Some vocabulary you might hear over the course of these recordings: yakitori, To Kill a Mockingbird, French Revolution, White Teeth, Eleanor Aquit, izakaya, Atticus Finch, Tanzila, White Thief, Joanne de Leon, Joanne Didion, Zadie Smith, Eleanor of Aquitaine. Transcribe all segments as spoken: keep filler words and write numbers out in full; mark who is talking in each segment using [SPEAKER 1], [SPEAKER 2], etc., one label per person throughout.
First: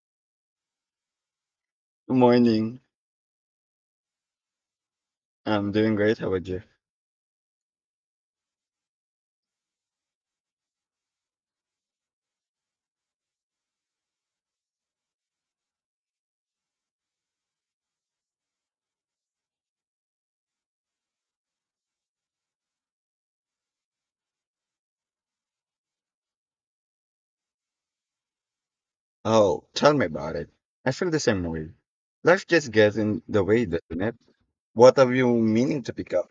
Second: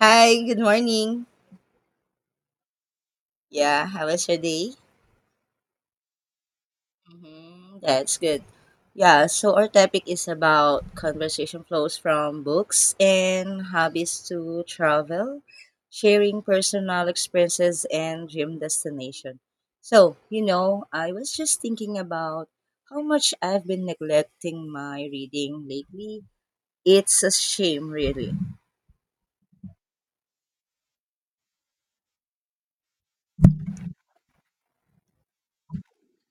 [SPEAKER 1] Hi, good morning.
[SPEAKER 2] Good morning.
[SPEAKER 1] Yeah, how was your day?
[SPEAKER 2] I'm doing great. How about you?
[SPEAKER 1] hmm That's good. Yeah, so our topic is about conversation flows from books and hobbies to travel, sharing personal experiences and dream destination. So, you know, I was just thinking about how much I've been neglecting my reading lately. It's a shame, really.
[SPEAKER 2] Oh, tell me about it. I feel the same way. Life just gets in the way, doesn't it? What are you meaning to pick up?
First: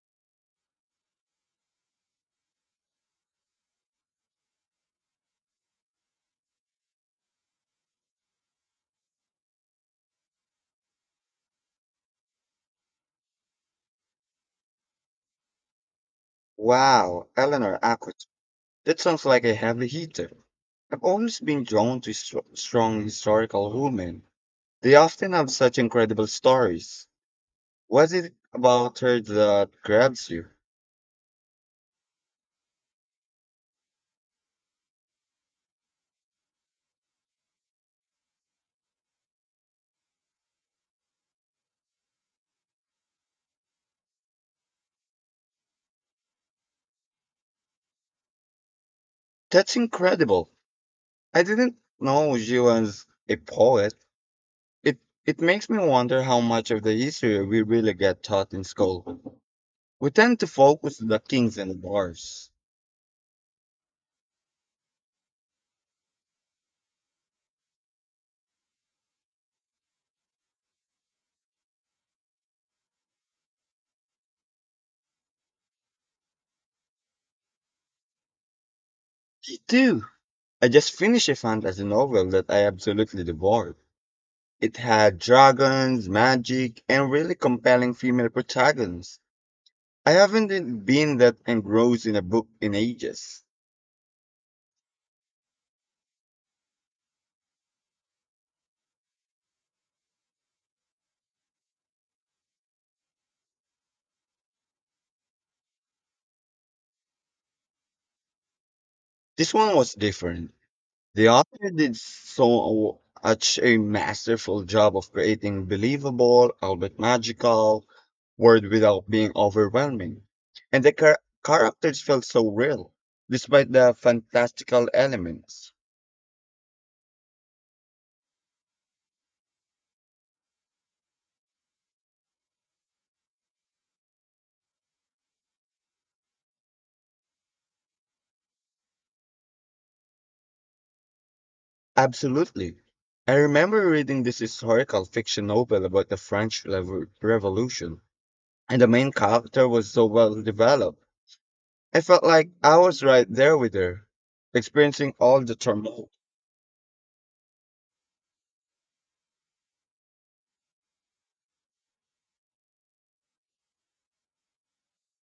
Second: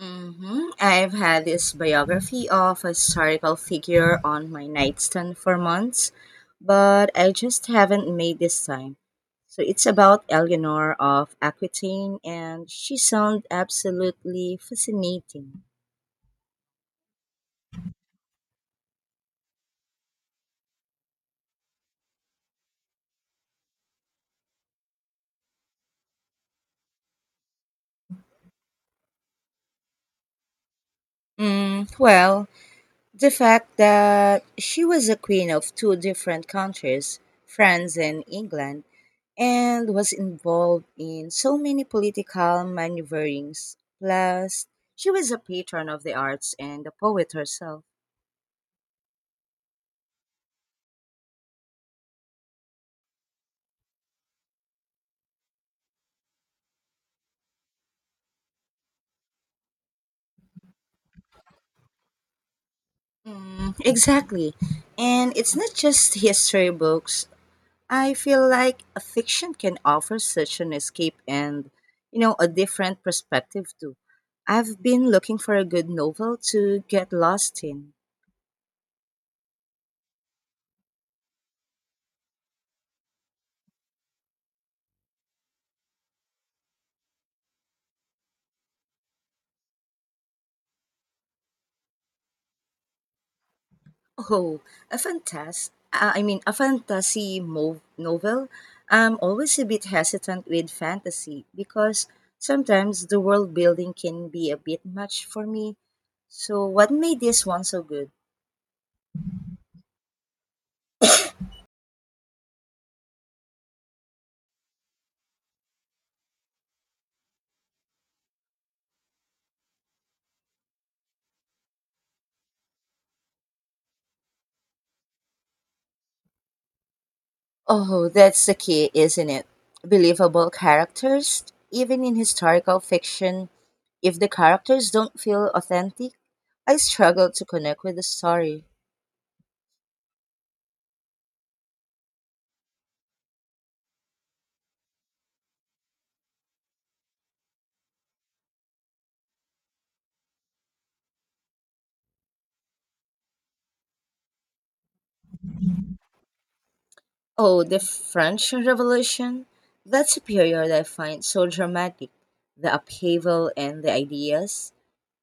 [SPEAKER 1] hmm I've had this biography of a historical figure on my nightstand for months, but I just haven't made this time. So it's about Eleanor of Aquitaine, and she sounds absolutely fascinating.
[SPEAKER 2] Wow, Eleanor Aquit. That sounds like a heavy hitter. I've always been drawn to stro- strong historical women. They often have such incredible stories. What is it about her that grabs you?
[SPEAKER 1] Mm, well, the fact that she was a queen of two different countries, France and England, and was involved in so many political maneuverings. Plus, she was a patron of the arts and a poet herself.
[SPEAKER 2] That's incredible. I didn't know she was a poet. It it makes me wonder how much of the history we really get taught in school. We tend to focus on the kings and the bars.
[SPEAKER 1] Mm, exactly. And it's not just history books. I feel like a fiction can offer such an escape and, you know, a different perspective too. I've been looking for a good novel to get lost in.
[SPEAKER 2] Me too. I just finished a fantasy novel that I absolutely devoured. It had dragons, magic, and really compelling female protagonists. I haven't been that engrossed in a book in ages.
[SPEAKER 1] Oh, a fantas- uh, I mean, a fantasy mo- novel. I'm always a bit hesitant with fantasy because sometimes the world building can be a bit much for me. So, what made this one so good?
[SPEAKER 2] This one was different. The author did so such a masterful job of creating believable, albeit magical, world without being overwhelming. And the char- characters felt so real, despite the fantastical elements.
[SPEAKER 1] Oh, that's the key, isn't it? Believable characters, even in historical fiction. If the characters don't feel authentic, I struggle to connect with the story.
[SPEAKER 2] Absolutely. I remember reading this historical fiction novel about the French Revo- Revolution, and the main character was so well developed. I felt like I was right there with her, experiencing all the turmoil.
[SPEAKER 1] Oh, the French Revolution? That's a period I find so dramatic. The upheaval and the ideas.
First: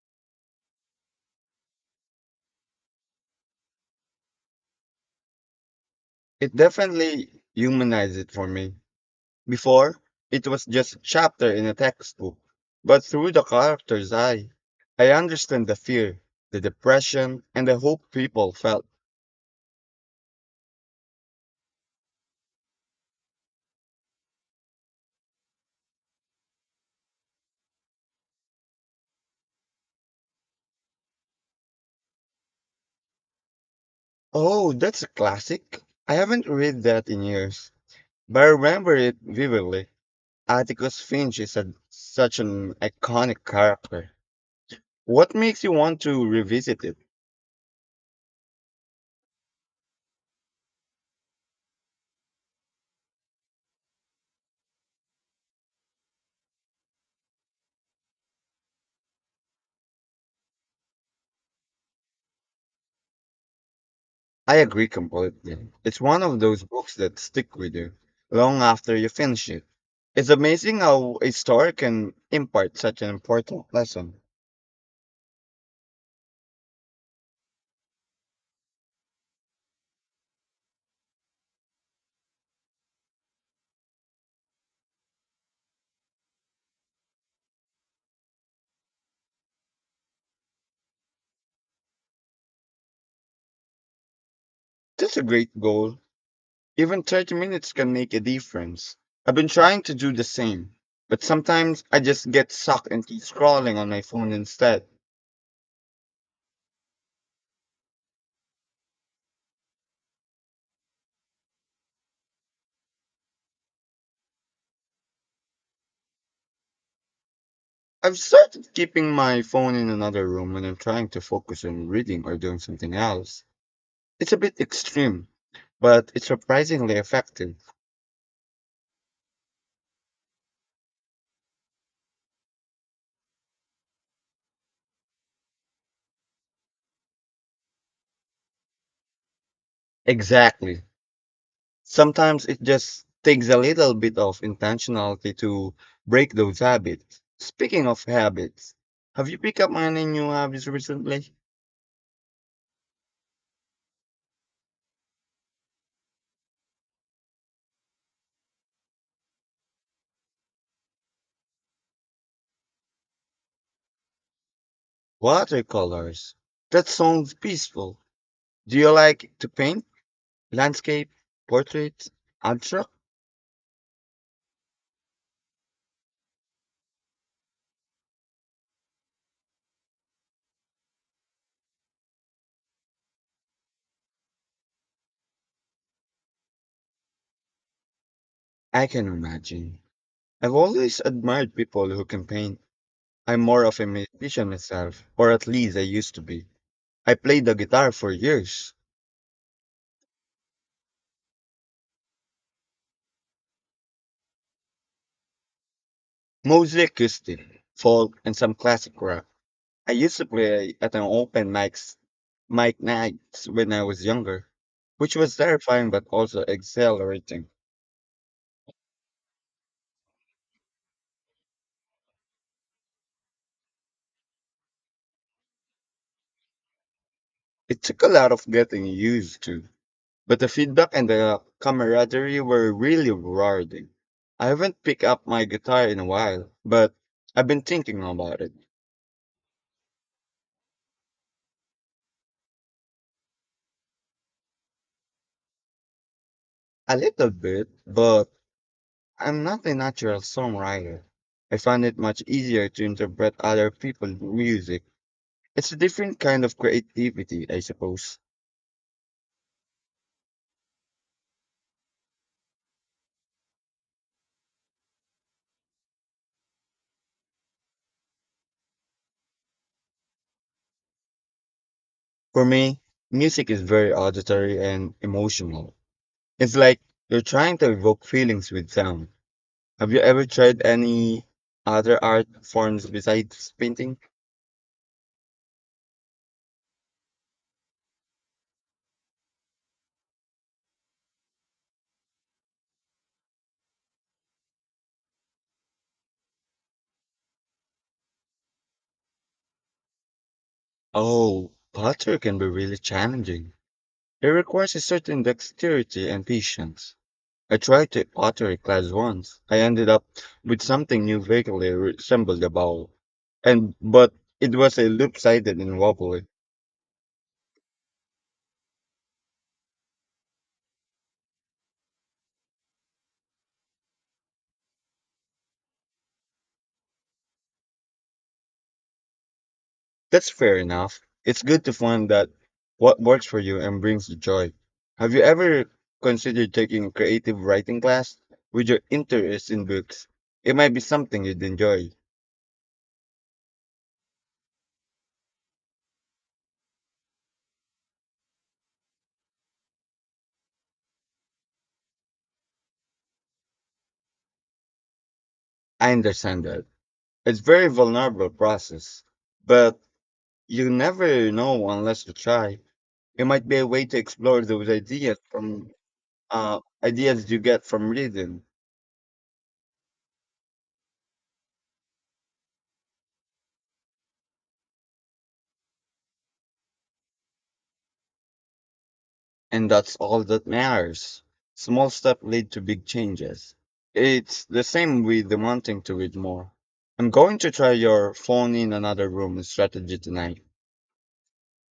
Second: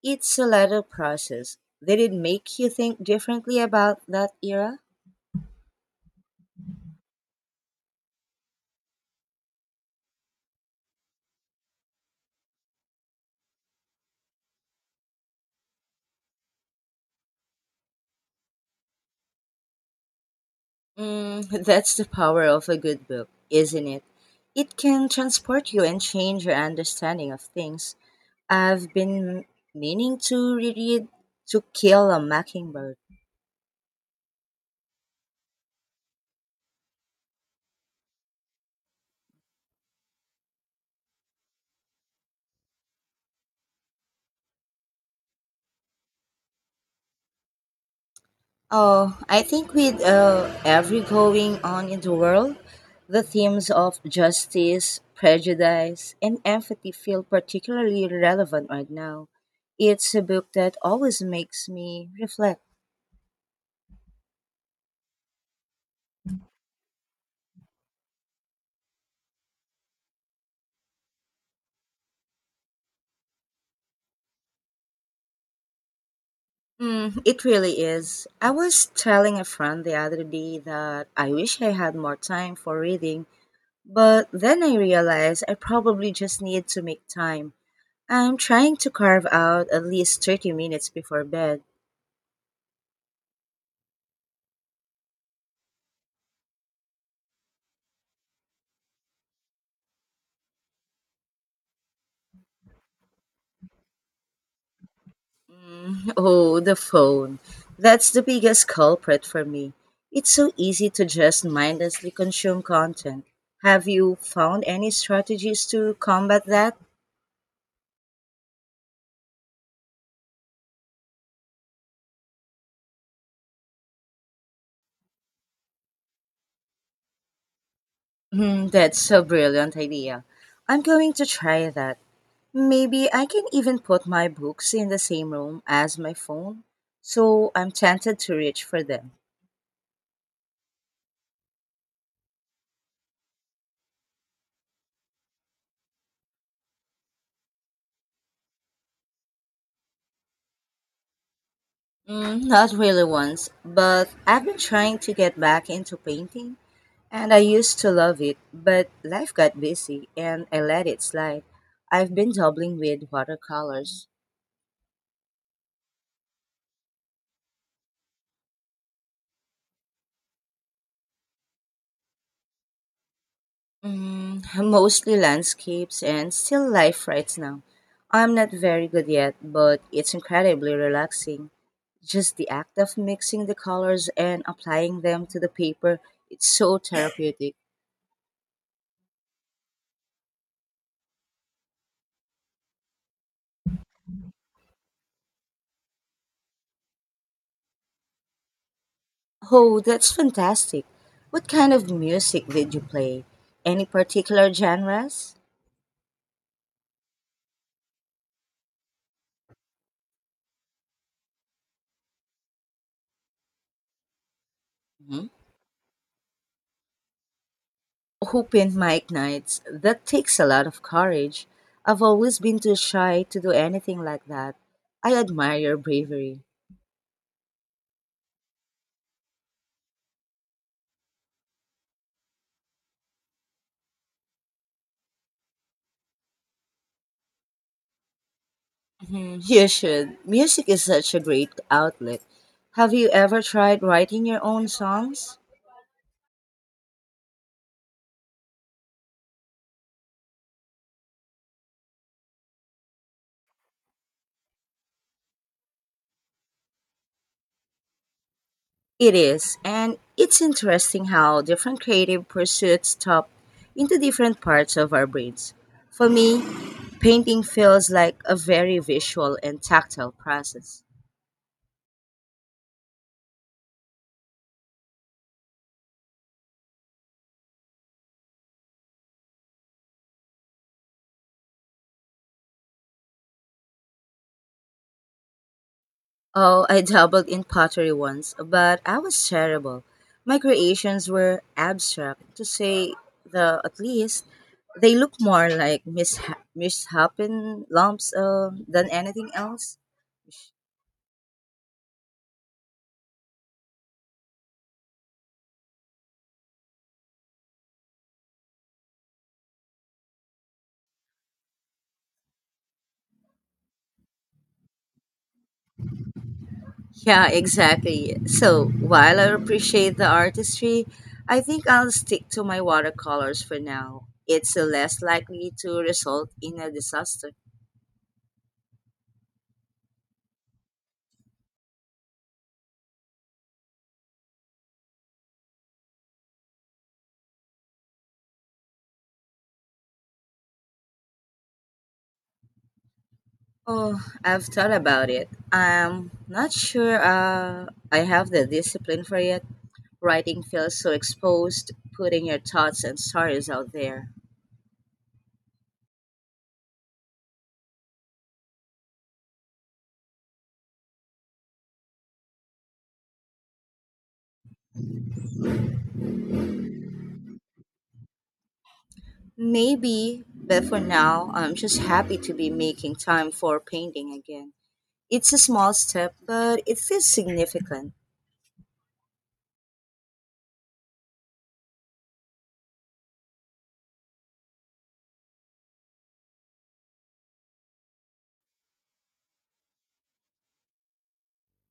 [SPEAKER 1] It's a lateral process. Did it make you think differently about that era?
[SPEAKER 2] It definitely humanized it for me. Before, it was just a chapter in a textbook, but through the character's eye, I understand the fear, the depression, and the hope people felt.
[SPEAKER 1] Mm, that's the power of a good book, isn't it? It can transport you and change your understanding of things. I've been meaning to reread To Kill a Mockingbird.
[SPEAKER 2] Oh, that's a classic. I haven't read that in years, but I remember it vividly. Atticus Finch is a, such an iconic character. What makes you want to revisit it?
[SPEAKER 1] Oh, I think with uh, every going on in the world, the themes of justice, prejudice, and empathy feel particularly relevant right now. It's a book that always makes me reflect.
[SPEAKER 2] I agree completely. It's one of those books that stick with you long after you finish it. It's amazing how a story can impart such an important lesson.
[SPEAKER 1] Mm, it really is. I was telling a friend the other day that I wish I had more time for reading, but then I realized I probably just need to make time. I'm trying to carve out at least thirty minutes before bed.
[SPEAKER 2] That's a great goal. Even thirty minutes can make a difference. I've been trying to do the same, but sometimes I just get sucked into scrolling on my phone instead.
[SPEAKER 1] Mm, Oh, the phone. That's the biggest culprit for me. It's so easy to just mindlessly consume content. Have you found any strategies to combat that?
[SPEAKER 2] I've started keeping my phone in another room when I'm trying to focus on reading or doing something else. It's a bit extreme, but it's surprisingly effective.
[SPEAKER 1] Mm, that's a brilliant idea. I'm going to try that. Maybe I can even put my books in the same room as my phone, so I'm tempted to reach for them.
[SPEAKER 2] Exactly. Sometimes it just takes a little bit of intentionality to break those habits. Speaking of habits, have you picked up any new habits recently?
[SPEAKER 1] Mm, not really once, but I've been trying to get back into painting. And I used to love it, but life got busy and I let it slide. I've been dabbling with watercolors,
[SPEAKER 2] Watercolors. That sounds peaceful. Do you like to paint? Landscape, portraits, abstract?
[SPEAKER 1] mm, mostly landscapes and still life right now. I'm not very good yet, but it's incredibly relaxing. Just the act of mixing the colors and applying them to the paper, it's so therapeutic.
[SPEAKER 2] I can imagine. I've always admired people who can paint. I'm more of a musician myself, or at least I used to be. I played the guitar for years,
[SPEAKER 1] Oh, that's fantastic. What kind of music did you play? Any particular genres?
[SPEAKER 2] mostly acoustic, folk, and some classic rock. I used to play at an open mics, mic nights when I was younger, which was terrifying but also exhilarating.
[SPEAKER 1] Opened mic nights. That takes a lot of courage. I've always been too shy to do anything like that. I admire your bravery.
[SPEAKER 2] It took a lot of getting used to, but the feedback and the camaraderie were really rewarding. I haven't picked up my guitar in a while, but I've been thinking about it
[SPEAKER 1] hmm You should. Music is such a great outlet. Have you ever tried writing your own songs?
[SPEAKER 2] a little bit, but I'm not a natural songwriter. I find it much easier to interpret other people's music. It's a different kind of creativity, I suppose.
[SPEAKER 1] It is, and it's interesting how different creative pursuits tap into different parts of our brains. For me, painting feels like a very visual and tactile process.
[SPEAKER 2] For me, music is very auditory and emotional. It's like you're trying to evoke feelings with sound. Have you ever tried any other art forms besides painting?
[SPEAKER 1] Oh, I dabbled in pottery once, but I was terrible. My creations were abstract, to say the at least. They look more like misha- misshapen lumps uh, than anything else.
[SPEAKER 2] Oh, pottery can be really challenging. It requires a certain dexterity and patience. I tried to pottery class once. I ended up with something new vaguely resembled a bowl. And but it was a loop-sided and wobbly.
[SPEAKER 1] Yeah, exactly. So while I appreciate the artistry, I think I'll stick to my watercolors for now. It's uh, less likely to result in a disaster.
[SPEAKER 2] That's fair enough. It's good to find that what works for you and brings you joy. Have you ever considered taking a creative writing class with your interest in books? It might be something you'd enjoy.
[SPEAKER 1] Oh, I've thought about it. I'm not sure uh, I have the discipline for it. Writing feels so exposed, putting your thoughts and stories out there.
[SPEAKER 2] I understand that. It's very vulnerable process, but you never know unless you try. It might be a way to explore those ideas from uh, ideas you get from reading.
[SPEAKER 1] Maybe, but for now, I'm just happy to be making time for painting again. It's a small step, but it feels significant.
[SPEAKER 2] And that's all that matters. Small steps lead to big changes. It's the same with the wanting to read more. I'm going to try your phone in another room strategy tonight.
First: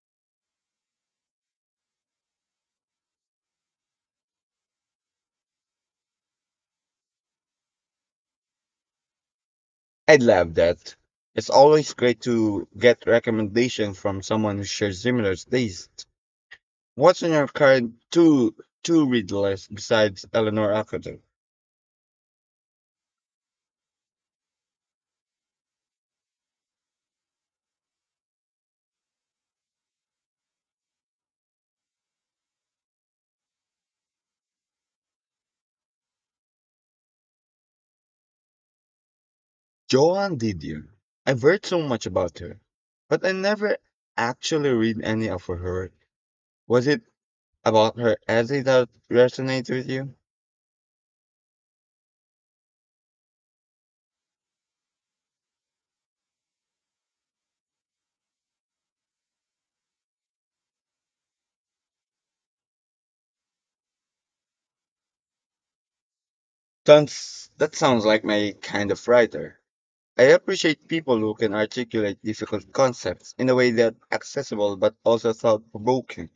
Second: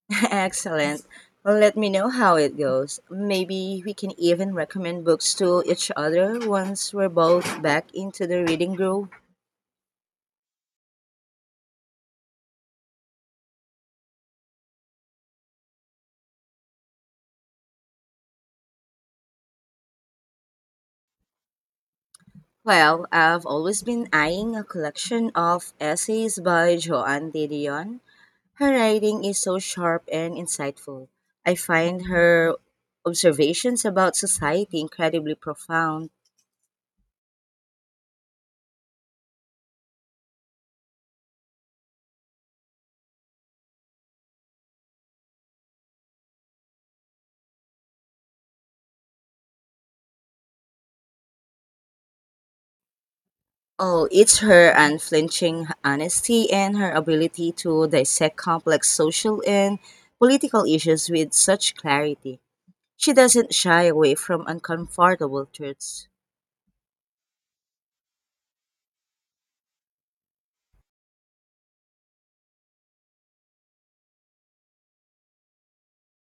[SPEAKER 1] Excellent. Let me know how it goes. Maybe we can even recommend books to each other once we're both back into the reading groove.
[SPEAKER 2] I love that. It's always great to get recommendations from someone who shares similar tastes. What's on your current two two read list besides Eleanor Academ?
[SPEAKER 1] Well, I've always been eyeing a collection of essays by Joanne de Leon. Her writing is so sharp and insightful. I find her observations about society incredibly profound.
[SPEAKER 2] Joanne Didion. I've heard so much about her, but I never actually read any of her work. Was it about her essay that resonates with you?
[SPEAKER 1] Oh, it's her unflinching honesty and her ability to dissect complex social and political issues with such clarity. She doesn't shy away from uncomfortable truths.
[SPEAKER 2] That's, that sounds like my kind of writer. I appreciate people who can articulate difficult concepts in a way that's accessible but also thought provoking.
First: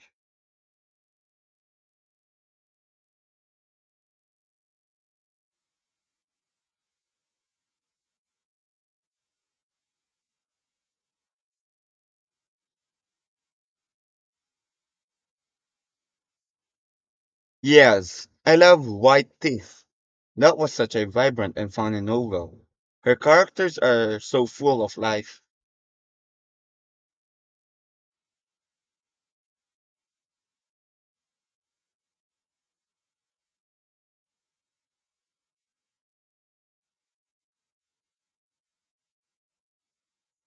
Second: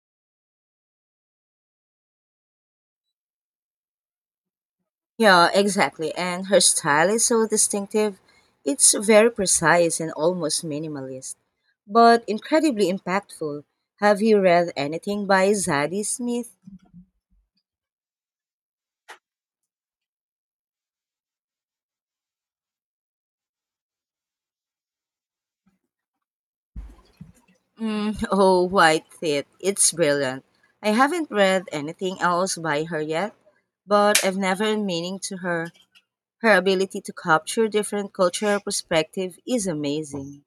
[SPEAKER 1] Yeah, exactly. And her style is so distinctive. It's very precise and almost minimalist, but incredibly impactful. Have you read anything by Zadie Smith?
[SPEAKER 2] Yes, I love White Teeth. That was such a vibrant and funny novel. Her characters are so full of life.
[SPEAKER 1] Mm, oh, White Thief. It's brilliant. I haven't read anything else by her yet, but I've never been meaning to her. Her ability to capture different cultural perspective is amazing.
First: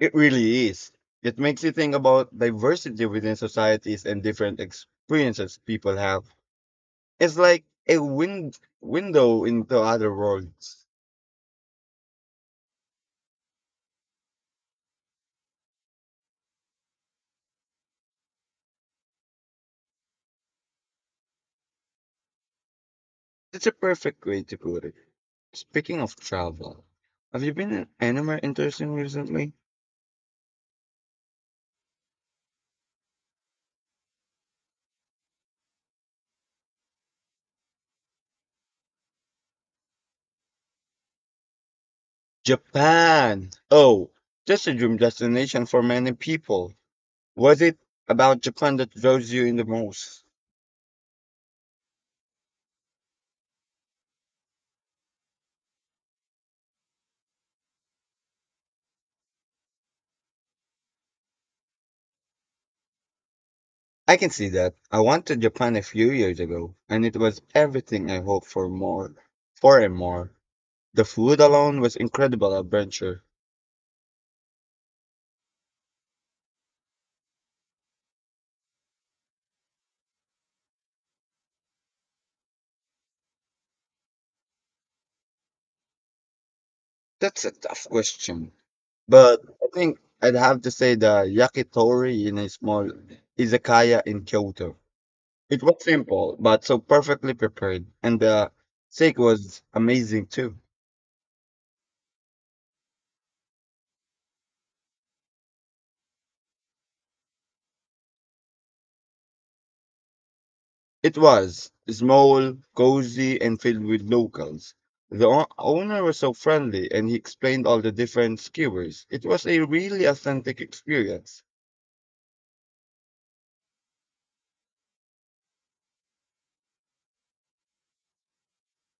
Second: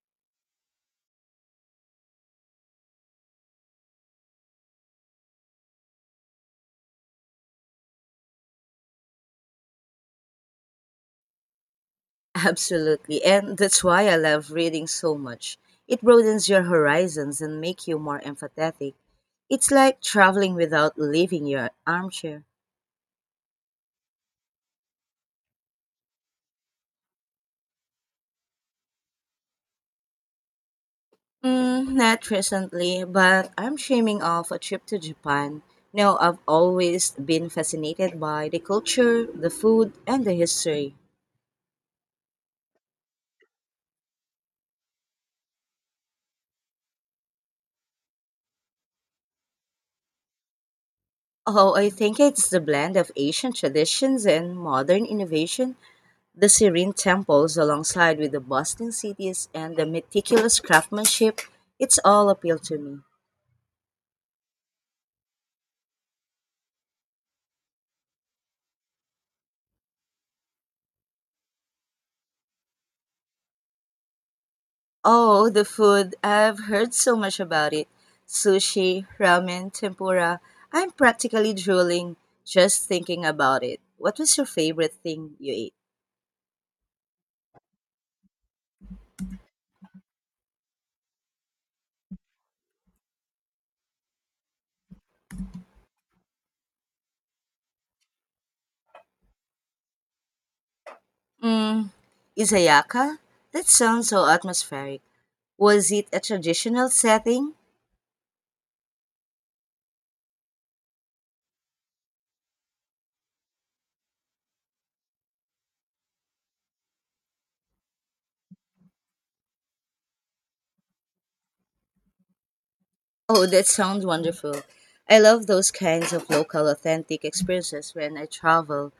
[SPEAKER 2] It really is. It makes you think about diversity within societies and different experiences people have. It's like a wind window into other worlds.
[SPEAKER 1] Absolutely. And that's why I love reading so much. It broadens your horizons and make you more empathetic. It's like traveling without leaving your armchair.
[SPEAKER 2] It's a perfect way to put it. Speaking of travel, have you been anywhere interesting recently?
[SPEAKER 1] Mm, not recently, but I'm dreaming of a trip to Japan. Now, I've always been fascinated by the culture, the food, and the history.
[SPEAKER 2] Japan. Oh, that's a dream destination for many people. Was it about Japan that draws you in the most?
[SPEAKER 1] Oh, I think it's the blend of Asian traditions and modern innovation. The serene temples, alongside with the bustling cities and the meticulous craftsmanship, it's all appeal to me.
[SPEAKER 2] I can see that. I went to Japan a few years ago, and it was everything I hoped for more, for and more. The food alone was incredible adventure.
[SPEAKER 1] Oh, the food! I've heard so much about it. Sushi, ramen, tempura. I'm practically drooling just thinking about it. What was your favorite thing you ate?
[SPEAKER 2] That's a tough question. But I think I'd have to say the yakitori in a small izakaya in Kyoto. It was simple, but so perfectly prepared, and the steak was amazing too.
[SPEAKER 1] Mm, Izayaka? That sounds so atmospheric. Was it a traditional setting?
[SPEAKER 2] It was small, cozy, and filled with locals. The o- owner was so friendly, and he explained all the different skewers. It was a really authentic experience.
[SPEAKER 1] Oh, that sounds wonderful. I love those kinds of local authentic experiences when I travel.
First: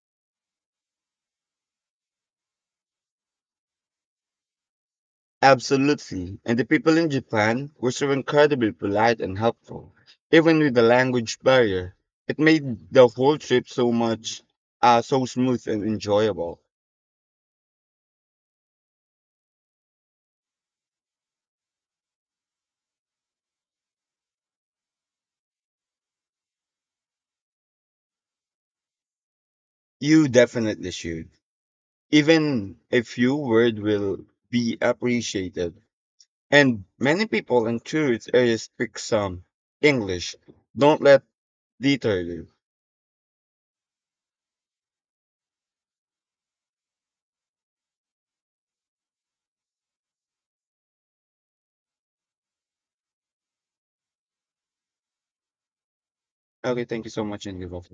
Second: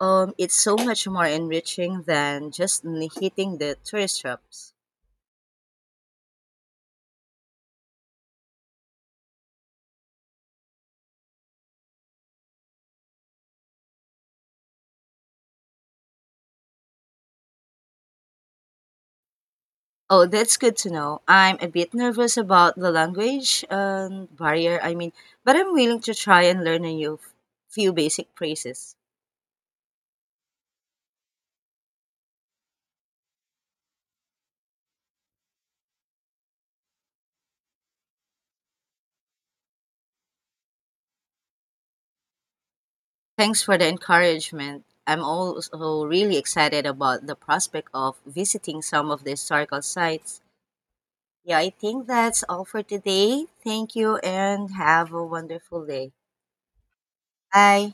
[SPEAKER 1] Um, it's so much more enriching than just n- hitting the tourist traps.
[SPEAKER 2] Absolutely. And the people in Japan were so incredibly polite and helpful, even with the language barrier. It made the whole trip so much, uh, so smooth and enjoyable.
[SPEAKER 1] Oh, that's good to know. I'm a bit nervous about the language and barrier, I mean, but I'm willing to try and learn a new f- few basic phrases.
[SPEAKER 2] You definitely should. Even a few words will be appreciated. And many people in tourist areas speak some English. Don't let deter you.
[SPEAKER 1] Thanks for the encouragement. I'm also really excited about the prospect of visiting some of the historical sites. Yeah, I think that's all for today. Thank you and have a wonderful day.
[SPEAKER 2] Okay, thank you so much and give off.
[SPEAKER 1] Bye.